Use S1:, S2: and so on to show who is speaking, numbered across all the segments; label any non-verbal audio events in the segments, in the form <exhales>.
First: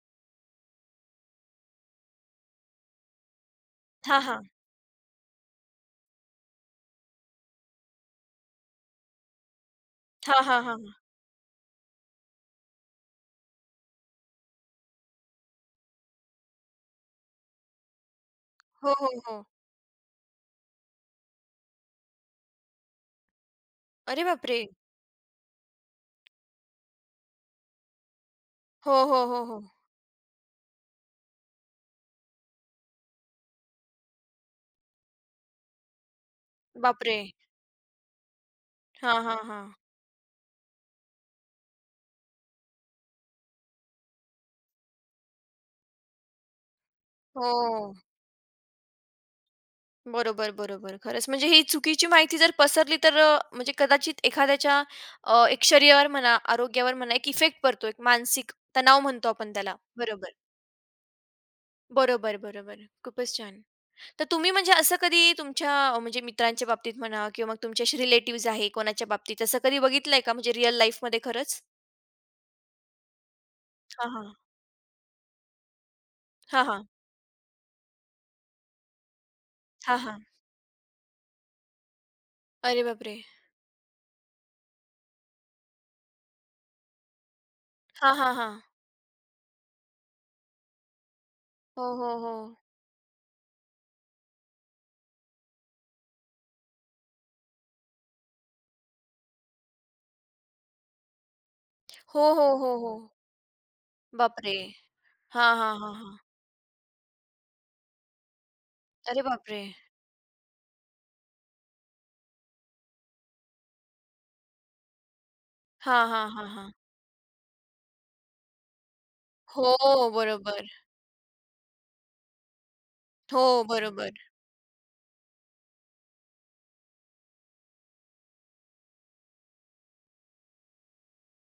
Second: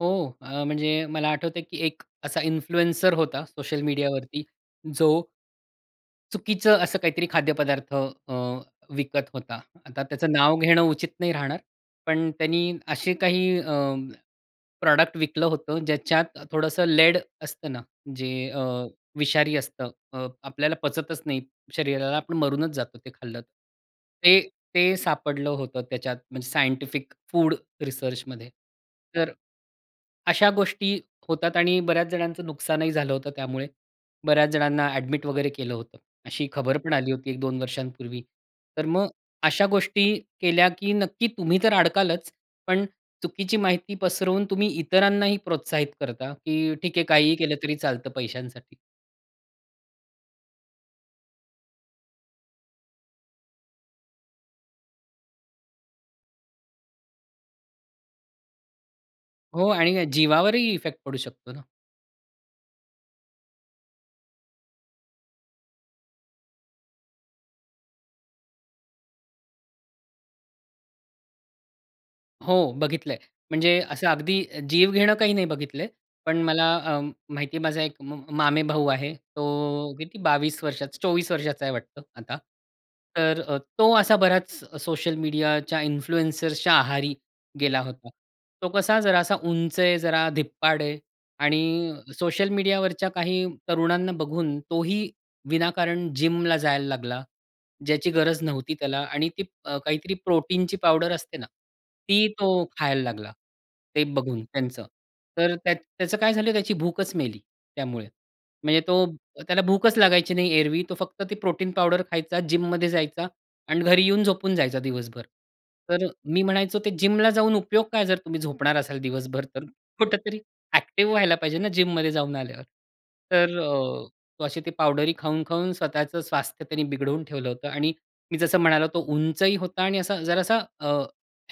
S1: हो, अ, म्हणजे मला आठवतंय, की एक असा इन्फ्लुएन्सर होता सोशल
S2: हां,
S1: मीडियावरती.
S2: हां.
S1: जो चुकीचं असं काहीतरी खाद्यपदार्थ अ, विकत होता. आता त्याचं
S2: हां,
S1: नाव
S2: हां,
S1: घेणं
S2: हां.
S1: उचित नाही राहणार. पण त्यांनी असे काही अं, प्रॉडक्ट विकलं होतं, ज्याच्यात थोडंसं लेड असतं ना, जे अ,
S2: हो, हो, हो.
S1: विषारी असतं. अ, आपल्याला पचतच नाही शरीराला. आपण मरूनच जातो ते खाल्लं तर.
S2: अरे
S1: ते
S2: बापरे!
S1: ते सापडलं होतं त्याच्यात म्हणजे सायंटिफिक फूड रिसर्चमध्ये
S2: हो, हो,
S1: तर
S2: हो, हो.
S1: अशा गोष्टी होतात आणि बऱ्याच जणांचं नुकसानही झालं होतं त्यामुळे. बऱ्याच जणांना अ‍ॅडमिट वगैरे केलं होतं. अशी खबर पण आली
S2: बापरे!
S1: होती एक-दोन वर्षांपूर्वी. तर मग
S2: हां, हां,
S1: अशा
S2: हां.
S1: गोष्टी केल्या की नक्की तुम्ही तर अडकालच पण चुकीची माहिती पसरवून तुम्ही इतरांनाही प्रोत्साहित करता की ठीक आहे, काहीही केलं तरी
S2: हो.
S1: चालतं पैशांसाठी.
S2: बरोबर, बरोबर. खरंच, म्हणजे ही चुकीची माहिती जर पसरली तर अ, म्हणजे कदाचित एखाद्याच्या अ, एक शरीरावर म्हणा, आरोग्यावर म्हणा एक इफेक्ट पडतो, एक मानसिक तणाव म्हणतो आपण
S1: हो,
S2: त्याला.
S1: आणि
S2: बरोबर.
S1: जीवावरही इफेक्ट पडू शकतो ना.
S2: बरोबर, बरोबर, खूपच छान. तर तुम्ही म्हणजे असं कधी तुमच्या म्हणजे मित्रांच्या बाबतीत म्हणा किंवा मग तुमचे असे रिलेटिव्हज आहे, कोणाच्या बाबतीत असं कधी बघितलंय का म्हणजे रिअल लाईफमध्ये खरंच?
S1: हो. बघितलंय, म्हणजे असं
S2: हां, हां.
S1: अगदी जीव घेणं काही नाही बघितलंय. पण
S2: हां,
S1: मला
S2: हां.
S1: अं, माहिती आहे माझा एक अं, मामेभाऊ आहे. तो
S2: हां,
S1: किती
S2: हां.
S1: 22 वर्षाचा, 24 वर्षाचा आहे वाटतं आता.
S2: अरे बापरे! <exhales>
S1: तर अ, तो असा बराच सोशल मीडियाच्या इन्फ्लुअन्सर्सच्या आहारी गेला होता.
S2: हां, हां, हां.
S1: तो कसा जरा असा उंच आहे, जरा धिप्पाड आहे
S2: हो,
S1: आणि
S2: हो,
S1: सोशल
S2: हो.
S1: मीडियावरच्या काही तरुणांना बघून तोही विनाकारण जिमला जायला लागला. ज्याची गरज नव्हती त्याला आणि ती अ, काहीतरी प्रोटीनची पावडर असते ना, ती
S2: हो, हो,
S1: तो
S2: हो,
S1: खायला
S2: हो.
S1: लागला ते बघून
S2: बापरे!
S1: त्यांचं.
S2: हां,
S1: तर
S2: हां,
S1: त्यात
S2: हां,
S1: त्याचं
S2: हां.
S1: काय झालं, त्याची भूकच मेली त्यामुळे, म्हणजे तो
S2: अरे बापरे!
S1: त्याला भूकच लागायची नाही. एरवी तो फक्त ती प्रोटीन पावडर खायचा, जिममध्ये जायचा आणि घरी येऊन झोपून जायचा दिवसभर. तर
S2: हां,
S1: अ,
S2: हां,
S1: मी
S2: हां, हां.
S1: म्हणायचो ते जिमला जाऊन उपयोग काय जर तुम्ही झोपणार असाल दिवसभर तर?
S2: हो.
S1: कुठेतरी
S2: बरोबर.
S1: अ‍ॅक्टिव्ह व्हायला पाहिजे ना, जिम मध्ये जाऊन आल्यावर. तर
S2: हो.
S1: अ,
S2: बरोबर.
S1: तो अशी ती पावडरी खाऊन-खाऊन स्वतःच स्वास्थ्य बिघडवून ठेवलं होतं आणि मी जसं म्हणालो, तो उंचही होता आणि असा जरासा अ,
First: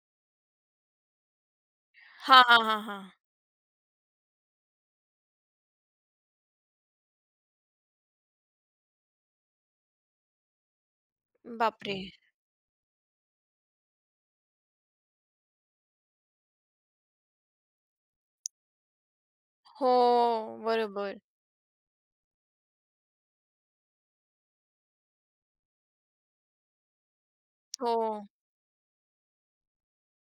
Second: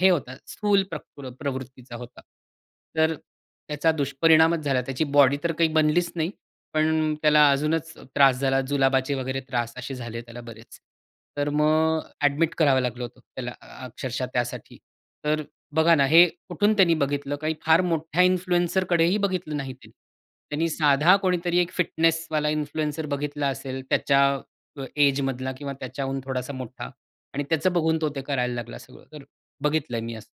S1: हे होता स्थूल प्रकृ प्रवृत्तीचा
S2: <inhales>
S1: होता,
S2: हां, हां, हां, हां.
S1: तर त्याचा दुष्परिणामच झाला. त्याची बॉडी तर काही बनलीच नाही, पण अ, त्याला अजूनच त्रास झाला जुलाबाचे वगैरे त्रास असे झाले त्याला बरेच. तर मग
S2: बापरे!
S1: अ‍ॅडमिट करावं लागलं होतं, त्याला अक्षरशः त्यासाठी. तर बघा ना, हे कुठून त्यानी बघितलं. काही फार मोठ्या इन्फ्लुएन्सरकडेही बघितलं नाही त्यांनी.
S2: हो.
S1: त्यांनी साधा
S2: बरोबर.
S1: कोणीतरी एक फिटनेसवाला इन्फ्लुएन्सर बघितला असेल त्याच्या अ, एज मधला किंवा त्याच्याहून थोडासा मोठा आणि त्याचं
S2: <clicks tongue>
S1: बघून तो ते
S2: हो.
S1: करायला लागला सगळं. तर बघितलंय मी असं.